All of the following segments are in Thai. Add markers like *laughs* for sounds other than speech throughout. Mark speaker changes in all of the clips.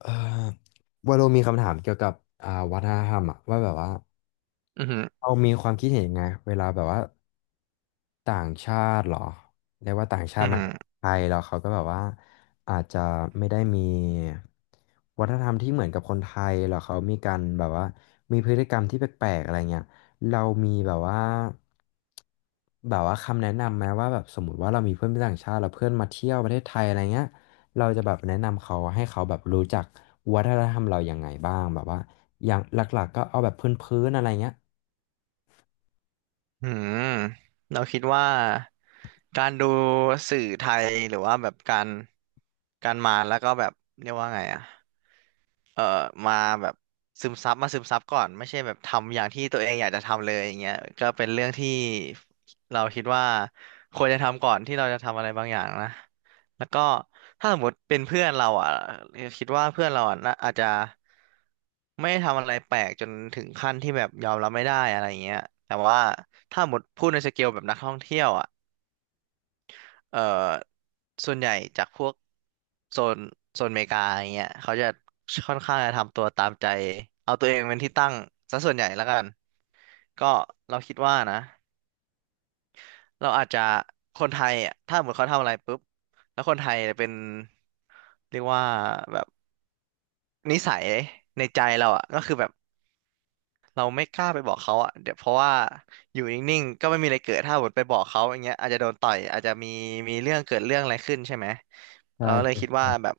Speaker 1: เอ่อวาโลมีคำถามเกี่ยวกับวัฒนธรรมอะว่าแบบว่า
Speaker 2: อือหือ
Speaker 1: เรามีความคิดเห็นยังไงเวลาแบบว่า ต่างชาติเหรอเรียกว่าต่างชา
Speaker 2: อื
Speaker 1: ติ
Speaker 2: อ
Speaker 1: มา
Speaker 2: หือ
Speaker 1: ไทยแล้วเขาก็แบบว่าอาจจะไม่ได้มีวัฒนธรรมที่เหมือนกับคนไทยหรอกเขามีการแบบว่ามีพฤติกรรมที่แปลกๆอะไรเงี้ยเรามีแบบว่าแบบว่าคำแนะนำไหมว่าแบบสมมติว่าเรามีเพื่อนเป็นต่างชาติแล้วเพื่อนมาเที่ยวประเทศไทยอะไรเงี้ยเราจะแบบแนะนำเขาให้เขาแบบรู้จักวัฒนธรรมเรายังไงบ้างแบบว่าอย่างหลักๆก็เอาแบบพื้นๆอะไรเงี้ย
Speaker 2: อือหือเราคิดว่าการดูสื่อไทยหรือว่าแบบการการมาแล้วก็แบบเรียกว่าไงอะ เอ่อมาแบบซึมซับมาซึมซับก่อนไม่ใช่แบบทำอย่างที่ตัวเองอยากจะทำเลยอย่างเงี้ยก็เป็นเรื่องที่เราคิดว่าควรจะทำก่อนที่เราจะทำอะไรบางอย่างนะแล้วก็ถ้าสมมติเป็นเพื่อนเราอ่ะคิดว่าเพื่อนเราอ่ะน่าอาจจะไม่ได้ทำอะไรแปลกจนถึงขั้นที่แบบยอมรับไม่ได้อะไรอย่างเงี้ยแต่ว่าถ้าสมมติพูดในสเกลแบบนักท่องเที่ยวอ่ะ เอ่อส่วนใหญ่จากพวกโซนโซนอเมริกาอย่างเงี้ยเขาจะค่อนข้างจะทำตัวตามใจเอาตัวเองเป็นที่ตั้งซะส่วนใหญ่แล้วกันก็เราคิดว่านะเราอาจจะคนไทยอ่ะถ้าสมมติเขาทำอะไรปุ๊บแล้วคนไทยเป็นเรียกว่าแบบ นิสัยในใจเราอ่ะก็คือแบบเราไม่กล้าไปบอกเขาอ่ะเดี๋ยวเพราะว่าอยู่นิ่งๆก็ไม่มีอะไรเกิดถ้าหมดไปบอกเขาอย่างเงี้ยอาจจะโดนต่อยอาจจะมีมีเรื่องเกิดเรื่องอะไรขึ้นใช่ไหมเราเลยคิดว่าแบบ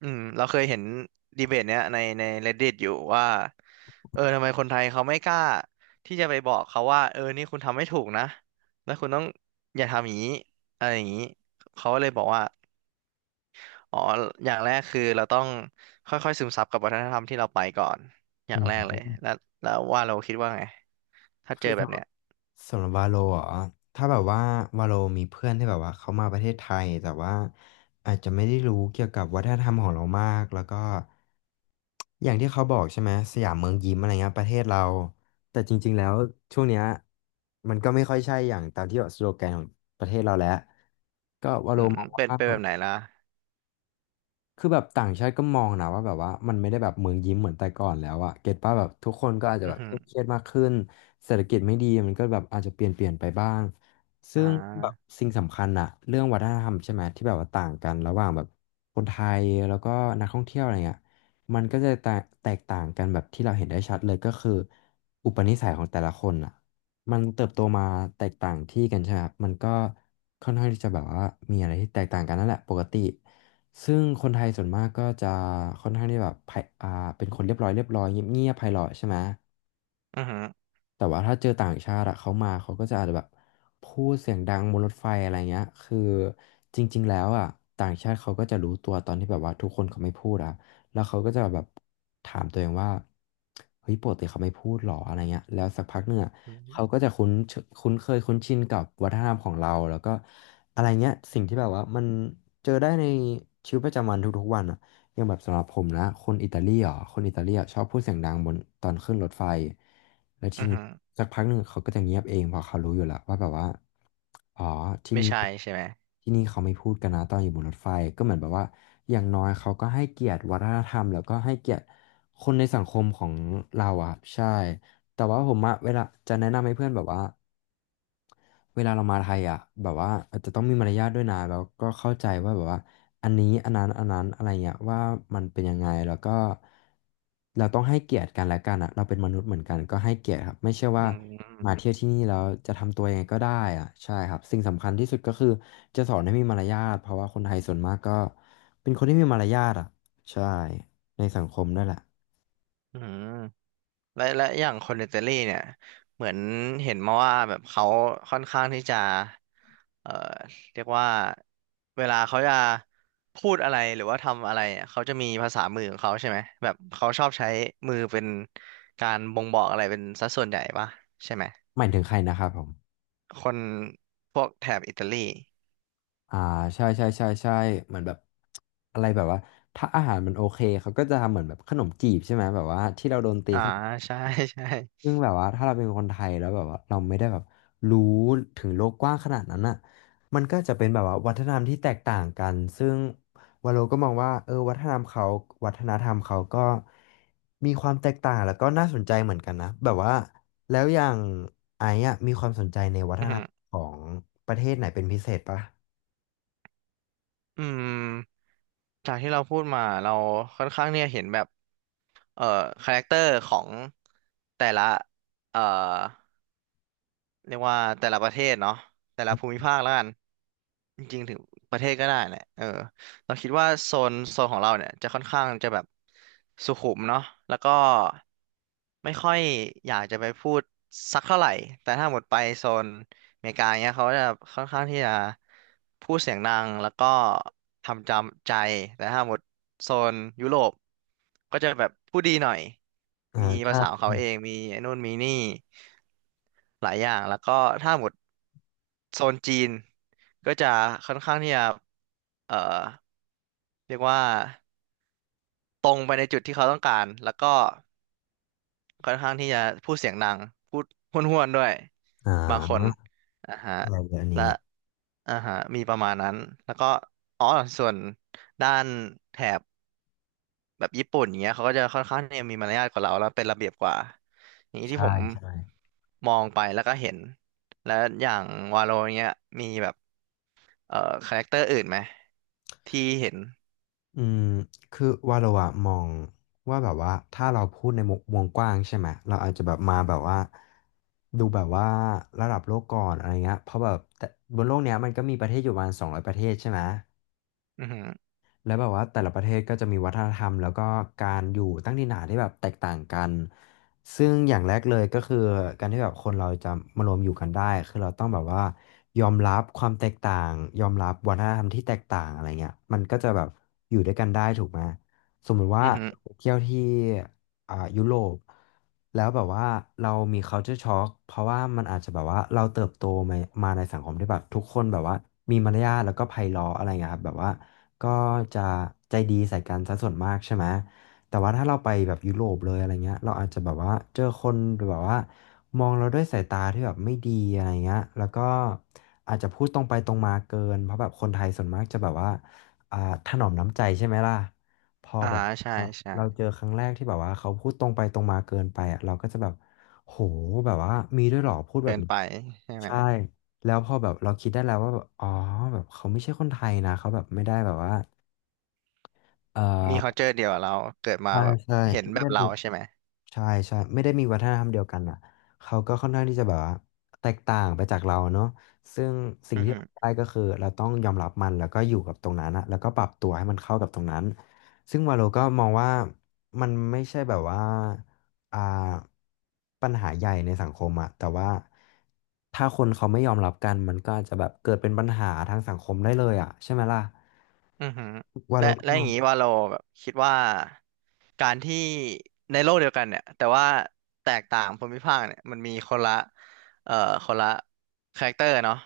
Speaker 2: อืมเราเคยเห็นดีเบตเนี้ยในใน Reddit อยู่ว่าเออทำไมคนไทยเขาไม่กล้าที่จะไปบอกเขาว่าเออนี่คุณทำไม่ถูกนะแล้วคุณต้องอย่าทำอย่างนี้อะไรอย่างนี้เขาก็เลยบอกว่า อ๋ออย่างแรกคือเราต้องค่อยๆซึมซับกับวัฒนธรรมที่เราไปก่อน อ
Speaker 1: อื
Speaker 2: ย่างแรกเลย
Speaker 1: ม
Speaker 2: แล้วแล้วว่าเราคิดว่าไง ถ้าเจ
Speaker 1: คือ
Speaker 2: อแบบ
Speaker 1: สำ
Speaker 2: เนี้ย
Speaker 1: หรับวาโลเหรอถ้าแบบว่าวาโลมีเพื่อนที่แบบว่าเขามาประเทศไทยแต่ว่าอาจจะไม่ได้รู้เกี่ยวกับวัฒนธรรมของเรามากแล้วก็อย่างที่เขาบอกใช่ไหมสยามเมืองยิ้มอะไรเงี้ยประเทศเราแต่จริงๆแล้วช่วงเนี้ยมันก็ไม่ค่อยใช่อย่างตามที่แบบสโลแกนของประเทศเราแล้วก็วา
Speaker 2: อื
Speaker 1: โล
Speaker 2: ม
Speaker 1: มอง
Speaker 2: เป็น
Speaker 1: ว่า
Speaker 2: เป็นแบบไหนล่ะ
Speaker 1: คือแบบต่างชาติก็มองนะว่าแบบว่ามันไม่ได้แบบเมืองยิ้มเหมือนแต่ก่อนแล้วอะเก็ตป่ะแบบทุกคนก็อาจจะ
Speaker 2: อื
Speaker 1: แบ
Speaker 2: อ
Speaker 1: บ
Speaker 2: หื
Speaker 1: เค
Speaker 2: อ
Speaker 1: รียดมากขึ้นเศรษฐกิจไม่ดีมันก็แบบอาจจะเปลี่ยนไปบ้างซึ่
Speaker 2: อ่
Speaker 1: งแบบ
Speaker 2: า
Speaker 1: สิ่งสำคัญอะเรื่องวัฒนธรรมใช่ไหมที่แบบว่าต่างกันระหว่างแบบคนไทยแล้วก็นักท่องเที่ยวอะไรเงี้ยมันก็จะแตกต่างกันแบบที่เราเห็นได้ชัดเลยก็คืออุปนิสัยของแต่ละคนอะมันเติบโตมาแตกต่างที่กันใช่ไหมครับมันก็ค่อนข้างที่จะแบบว่ามีอะไรที่แตกต่างกันนั่นแหละปกติ ซึ่งคนไทยส่วนมากก็จะค่อนข้างที่แบบไพอ่าเป็นคนเรียบร้อยเรียบร้อยเงียบเงียบไพเราะใช่ไหม
Speaker 2: อือหือ
Speaker 1: แต่ว่าถ้าเจอต่างชาติอะเขามาเขาก็จะอาจจะแบบพูดเสียงดังบนรถไฟอะไรเงี้ยคือจริงๆแล้วอะต่างชาติเขาก็จะรู้ตัวตอนที่แบบว่าทุกคนเขาไม่พูดอะแล้วเขาก็จะแบบถามตัวเองว่าเฮ้ยปกติเขาไม่พูดหรออะไรเงี้ยแล้วสักพักหนึ่งอะ
Speaker 2: อือหือ
Speaker 1: เขาก็จะคุ้นเคยคุ้นชินกับวัฒนธรรมของเราแล้วก็อะไรเงี้ยสิ่งที่แบบว่ามันเจอได้ในชีวิตประจำวันทุกๆวันอะ อย่างแบบสำหรับผมนะคนอิตาลีอ่ะคนอิตาลีอ่ะชอบพูดเสียงดังบนตอนขึ้นรถไฟแล้ว
Speaker 2: อื
Speaker 1: ที
Speaker 2: อ
Speaker 1: นี้
Speaker 2: หือ
Speaker 1: สักพักหนึ่งเขาก็จะเงียบเองเพราะเขารู้อยู่แล้วว่าแบบว่าอ๋อที่
Speaker 2: ไม่
Speaker 1: นี่
Speaker 2: ใช่ใช่ไหม
Speaker 1: ที่นี่เขาไม่พูดกันนะตอนอยู่บนรถไฟก็เหมือนแบบว่าอย่างน้อยเขาก็ให้เกียรติวัฒนธรรมแล้วก็ให้เกียรติคนในสังคมของเราอ่ะใช่แต่ว่าผมอะเวลาจะแนะนำให้เพื่อนแบบว่า เวลาเรามาไทยอ่ะแบบว่าอาจจะต้องมีมารยาทด้วยนะแล้วก็เข้าใจว่าแบบว่าอันนี้อันนั้นอะไรเงี้ยว่ามันเป็นยังไงแล้วก็เราต้องให้เกียรติกันและกันอ่ะเราเป็นมนุษย์เหมือนกันก็ให้เกียรติครับไม่ใช่
Speaker 2: อื
Speaker 1: ว่ามา
Speaker 2: ม
Speaker 1: เที่ยวที่นี่แล้วจะทำตัวยังไงก็ได้อ่ะใช่ครับสิ่งสำคัญที่สุดก็คือจะสอนให้มีมารยาทเพราะว่าคนไทยส่วนมากก็เป็นคนที่มีมารยาทอ่ะใช่ในสังคมนั่นแหละ
Speaker 2: อืม และและอย่างคนอิตาลีเนี่ยเหมือนเห็นมาว่าแบบเขาค่อนข้างที่จะเอ่อเรียกว่าเวลาเขาจะพูดอะไรหรือว่าทำอะไรเนี่ยเขาจะมีภาษามือของเขาใช่ไหมแบบเขาชอบใช้มือเป็นการบ่งบอกอะไรเป็นสัดส่วนใหญ่ปะใช่ไหม
Speaker 1: หมายถึงใครนะครับผม
Speaker 2: คนพวกแถบอิตาลี
Speaker 1: อ่าใช่ใช่ใช่ใช่เหมือนแบบอะไรแบบว่าถ้าอาหารมันโอเคเขาก็จะทำเหมือนแบบขนมจีบใช่ไหมแบบว่าที่เราโดนตี
Speaker 2: อ่า
Speaker 1: ขนม
Speaker 2: ใช่ *laughs* ใช่
Speaker 1: ซึ่งแบบว่าถ้าเราเป็นคนไทยแล้วแบบว่าเราไม่ได้แบบรู้ถึงโลกกว้างขนาดนั้นอ่ะมันก็จะเป็นแบบว่าวัฒนธรรมที่แตกต่างกันซึ่งวาโลก็มองว่าเออวัฒนธรรมเขาวัฒนธรรมเขาก็มีความแตกต่างแล้วก็น่าสนใจเหมือนกันนะแบบว่าแล้วอย่างไอ้อะมีความสนใจในวัฒ
Speaker 2: อื
Speaker 1: นธ
Speaker 2: ม
Speaker 1: รรมของประเทศไหนเป็นพิเศษปะ
Speaker 2: อืมจากที่เราพูดมาเราค่อนข้างเนี่ยเห็นแบบเอ่อคาแรคเตอร์ของแต่ละเอ่อ เรียกว่าแต่ละประเทศเนาะแต่ละภูมิภาคแล้วกันจริงๆถึงประเทศก็ได้แหละเออเราคิดว่าโซนโซนของเราเนี่ยจะค่อนข้างจะแบบสุขุมเนาะแล้วก็ไม่ค่อยอยากจะไปพูดสักเท่าไหร่แต่ถ้าหมดไปโซนอเมริกาเนี้ยเขาจะค่อนข้างที่จะพูดเสียงดังแล้วก็ทำจำใจแต่ถ้าหมดโซนยุโรปก็จะแบบพูดดีหน่อย
Speaker 1: อ่า
Speaker 2: มีภา
Speaker 1: ใช่
Speaker 2: ษาของเขา
Speaker 1: ใช่
Speaker 2: เองมีไอ้นู่นมีนี่ หลายอย่างแล้วก็ถ้าหมดโซนจีนก็จะค่อนข้างที่จะเอ่อเรียกว่าตรงไปในจุดที่เขาต้องการแล้วก็ค่อนข้างที่จะพูดเสียงดังพูดห้วนๆด้วย
Speaker 1: อ่า
Speaker 2: บางคนอ่าฮะ
Speaker 1: อะไรเน่น
Speaker 2: และ
Speaker 1: นี้
Speaker 2: อ่าฮะมีประมาณนั้นแล้วก็อ๋อส่วนด้านแถบ แบบญี่ปุ่นเนี้ยเขาก็จะค่อนข้างเนี่ยมีมารยาทกว่าเราแล้วเป็นระเบียบกว่าอย่างนี้ที่
Speaker 1: ใช่
Speaker 2: ผม
Speaker 1: ใช่
Speaker 2: มองไปแล้วก็เห็นแล้วอย่างวาโลเนี้ยมีแบบเอ่อคาแรคเตอร์อื่นไหมที่เห็น
Speaker 1: อืมคือว่าเราอะมองว่าแบบว่าถ้าเราพูดในมุมวงกว้างใช่ไหม เราอาจจะแบบมาแบบว่าดูแบบว่าระดับโลกก่อนอะไรเงี้ยเพราะแบบแต่บนโลกเนี้ยมันก็มีประเทศอยู่ประมาณ200ประเทศใช่ไหม
Speaker 2: อือหือ
Speaker 1: แล้วแบบว่าแต่ละประเทศก็จะมีวัฒนธรรมแล้วก็การอยู่ตั้งถิ่นฐานที่แบบแตกต่างกันซึ่งอย่างแรกเลยก็คือการที่แบบคนเราจะมารวมอยู่กันได้คือเราต้องแบบว่ายอมรับความแตกต่างยอมรับวัฒนธรรมที่แตกต่างอะไรเงี้ยมันก็จะแบบอยู่ด้วยกันได้ถูกไหมสมมุติว่า
Speaker 2: อือหือ
Speaker 1: เราไปเที่ยวที่ยุโรปแล้วแบบว่าเรามี culture shock เพราะว่ามันอาจจะแบบว่าเราเติบโตมามาในสังคมที่แบบทุกคนแบบว่ามีมารยาทแล้วก็ไพเราะอะไรเงี้ยครับแบบว่า ก็จะใจดีใส่กันซะส่วนมากใช่ไหม แต่ว่าถ้าเราไปแบบยุโรปเลยอะไรเงี้ยเราอาจจะแบบว่าเจอคนหรือแบบว่ามองเราด้วยสายตาที่แบบไม่ดีอะไรเงี้ยแล้วก็อาจจะพูดตรงไปตรงมาเกินเพราะแบบคนไทยส่วนมากจะแบบว่าอ่าถนอมน้ำใจใช่ไหมล่ะ พอ
Speaker 2: อ่า
Speaker 1: แบบ
Speaker 2: ใช่
Speaker 1: อ่ะ
Speaker 2: ใช่
Speaker 1: เราเจอครั้งแรกที่แบบว่าเขาพูดตรงไปตรงมาเกินไปอ่ะเราก็จะแบบโหแบบว่ามีด้วยเหรอพูดแบ
Speaker 2: เกิ
Speaker 1: บ
Speaker 2: น
Speaker 1: นี้
Speaker 2: ไปใช่ไหม
Speaker 1: ใช่ แล้วพอแบบเราคิดได้แล้วว่าแบบอ๋อแบบเขาไม่ใช่คนไทยนะ เขาแบบไม่ได้แบบว่าเออ
Speaker 2: มี culture เดียวกับเราเกิดมา
Speaker 1: ใช่
Speaker 2: แบบ
Speaker 1: ใช่
Speaker 2: เห็น
Speaker 1: ไม่
Speaker 2: แบบ
Speaker 1: ได้
Speaker 2: เราใช่ไหม
Speaker 1: ใช่ใช่ไม่ได้มีวัฒนธรรมเดียวกันอ่ะเขาก็ค่อนข้างที่จะแบบว่าแตกต่างไปจากเราเนาะซึ่งสิ่ง
Speaker 2: อือ
Speaker 1: ที่
Speaker 2: หือ
Speaker 1: เราได้ก็คือเราต้องยอมรับมันแล้วก็อยู่กับตรงนั้นอะแล้วก็ปรับตัวให้มันเข้ากับตรงนั้นซึ่งวาโลก็มองว่ามันไม่ใช่แบบว่าอ่าปัญหาใหญ่ในสังคมอะแต่ว่าถ้าคนเขาไม่ยอมรับกันมันก็อาจจะแบบเกิดเป็นปัญหาทางสังคมได้เลยอะใช่ไหมล่ะ
Speaker 2: อือหือ
Speaker 1: วาโล
Speaker 2: และ
Speaker 1: ก็
Speaker 2: และ
Speaker 1: ม
Speaker 2: อ
Speaker 1: อ
Speaker 2: ย่า
Speaker 1: ง
Speaker 2: งนี้ว่าเราแบบคิดว่าการที่ในโลกเดียวกันเนี่ยแต่ว่าแตกต่างภูมิภาคเนี่ยมันมีคนละเอ่อคนละคาแรคเตอร์เนาะ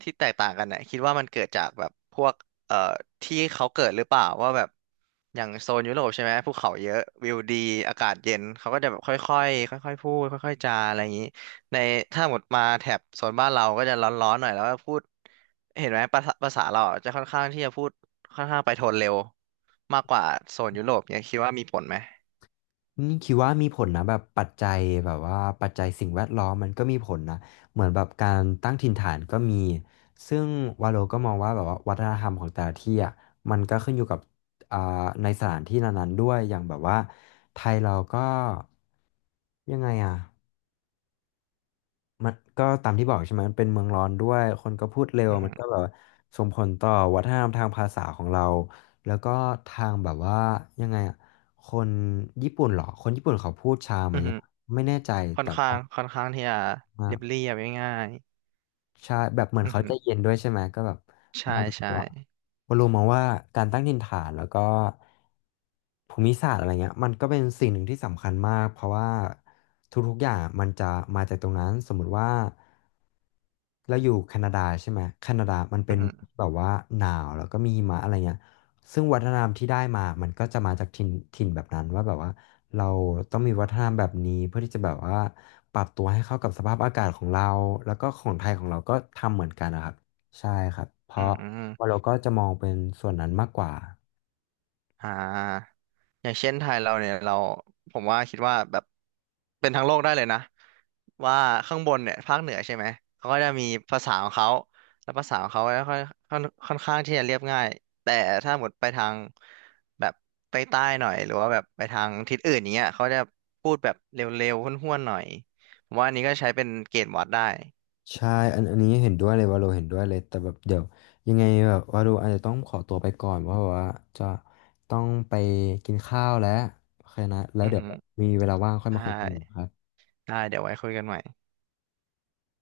Speaker 2: ที่แตกต่างกันเนี่ยคิดว่ามันเกิดจากแบบพวกเอ่อที่เขาเกิดหรือเปล่าว่าแบบอย่างโซนยุโรปใช่ไหมภูเขาเยอะวิวดีอากาศเย็นเขาก็จะแบบค่อยๆค่อยๆพูดค่อยๆจาอะไรอย่างนี้ในถ้าหมดมาแถบโซนบ้านเราก็จะร้อนๆหน่อยแล้วก็พูดเห็นไหมภาษาภาษาเราอะจะค่อนข้างที่จะพูด ค่อนข้างไปโทนเร็วมากกว่าโซนยุโรปเนี่ยคิดว่ามีผลไหม
Speaker 1: นี่คิดว่ามีผลนะแบบปัจจัยแบบว่าปัจจัยสิ่งแวดล้อมมันก็มีผลนะเหมือนแบบการตั้งถิ่นฐานก็มีซึ่งวาโลก็มองว่าแบบว่าวัฒนธรรมของแต่ละที่อ่ะมันก็ขึ้นอยู่กับอ่าในสถานที่นั้นๆด้วยอย่างแบบว่าไทยเราก็ยังไงอ่ะ มันก็ตามที่บอกใช่ไหมมันเป็นเมืองร้อนด้วยคนก็พูดเร็ว
Speaker 2: อือ
Speaker 1: มั
Speaker 2: ฮึ
Speaker 1: นก็แบบส่งผลต่อวัฒนธรรมทางภาษาของเราแล้วก็ทางแบบว่ายังไงอ่ะคนญี่ปุ่นเหรอคนญี่ปุ่นเขาพูดช้าไหม
Speaker 2: อือฮึ
Speaker 1: อะไม่แน่ใจ
Speaker 2: ค่อ
Speaker 1: แต่
Speaker 2: น
Speaker 1: ว
Speaker 2: ข้างค่อนข้างที่จะเรียบ
Speaker 1: ่า
Speaker 2: เรียบง่าย
Speaker 1: ใช่แบบเหมือ
Speaker 2: ๆ
Speaker 1: น
Speaker 2: อือ
Speaker 1: เขา
Speaker 2: ฮึ
Speaker 1: ใจเย็นด้วยใช่ไหมก็แบบ
Speaker 2: ใช่
Speaker 1: มันแบบ
Speaker 2: ใช่
Speaker 1: ว่าเรารู้มาว่าการตั้งถิ่นฐานแล้วก็ภูมิศาสตร์อะไรเงี้ยมันก็เป็นสิ่งหนึ่งที่สำคัญมากเพราะว่าทุกๆอย่างมันจะมาจากตรงนั้นสมมุติว่าเราอยู่แคนาดาใช่ไหมแคนาดามัน
Speaker 2: อื
Speaker 1: เป็น
Speaker 2: อฮึ
Speaker 1: แบบว่าหนาวแล้วก็มีหิมะอะไรเงี้ยซึ่งวัฒนธรรมที่ได้มามันก็จะมาจากถิ่นแบบนั้นว่าแบบว่าเราต้องมีวัฒนธรรมแบบนี้เพื่อที่จะแบบว่า ปรับตัวให้เข้ากับสภาพอากาศของเราแล้วก็ของไทยของเราก็ทำเหมือนกันนะครับใช่ครับเพ
Speaker 2: อื
Speaker 1: ราะว่า
Speaker 2: ม
Speaker 1: เราก็จะมองเป็นส่วนนั้นมากกว่า
Speaker 2: อ่าอย่างเช่นไทยเราเนี่ยเราผมว่าคิดว่าแบบเป็นทั้งโลกได้เลยนะว่าข้างบนเนี่ยภาคเหนือใช่ไหมเขาก็จะมีภาษาของเขาแล้วภาษาของเขาก็ค่อนค่อนค่อนข้างที่จะเรียบง่ายแต่ถ้าหมดไปทางแบบใต้ๆหน่อยหรือว่าแบบไปทางทิศอื่นอย่างเงี้ยเขาจะพูดแบบเร็วๆห้วนๆหน่อยผมว่าอันนี้ก็ใช้เป็นเกณฑ์วัดได้
Speaker 1: ใช่อันนี้เห็นด้วยเลยว่าเราเห็นด้วยเลยแต่แบบเดี๋ยวยังไงแบบว่าเราอาจจะต้องขอตัวไปก่อนเพราะว่าจะต้องไปกินข้าวแล้วโอเคนะแล้ว
Speaker 2: อือ
Speaker 1: เดี๋ยว
Speaker 2: ฮึ
Speaker 1: มีเวลาว่างค่อย
Speaker 2: ไ
Speaker 1: มาคุยกันอีก
Speaker 2: ด้
Speaker 1: ครับ
Speaker 2: ได้เดี๋ยวไว้คุยกันใหม่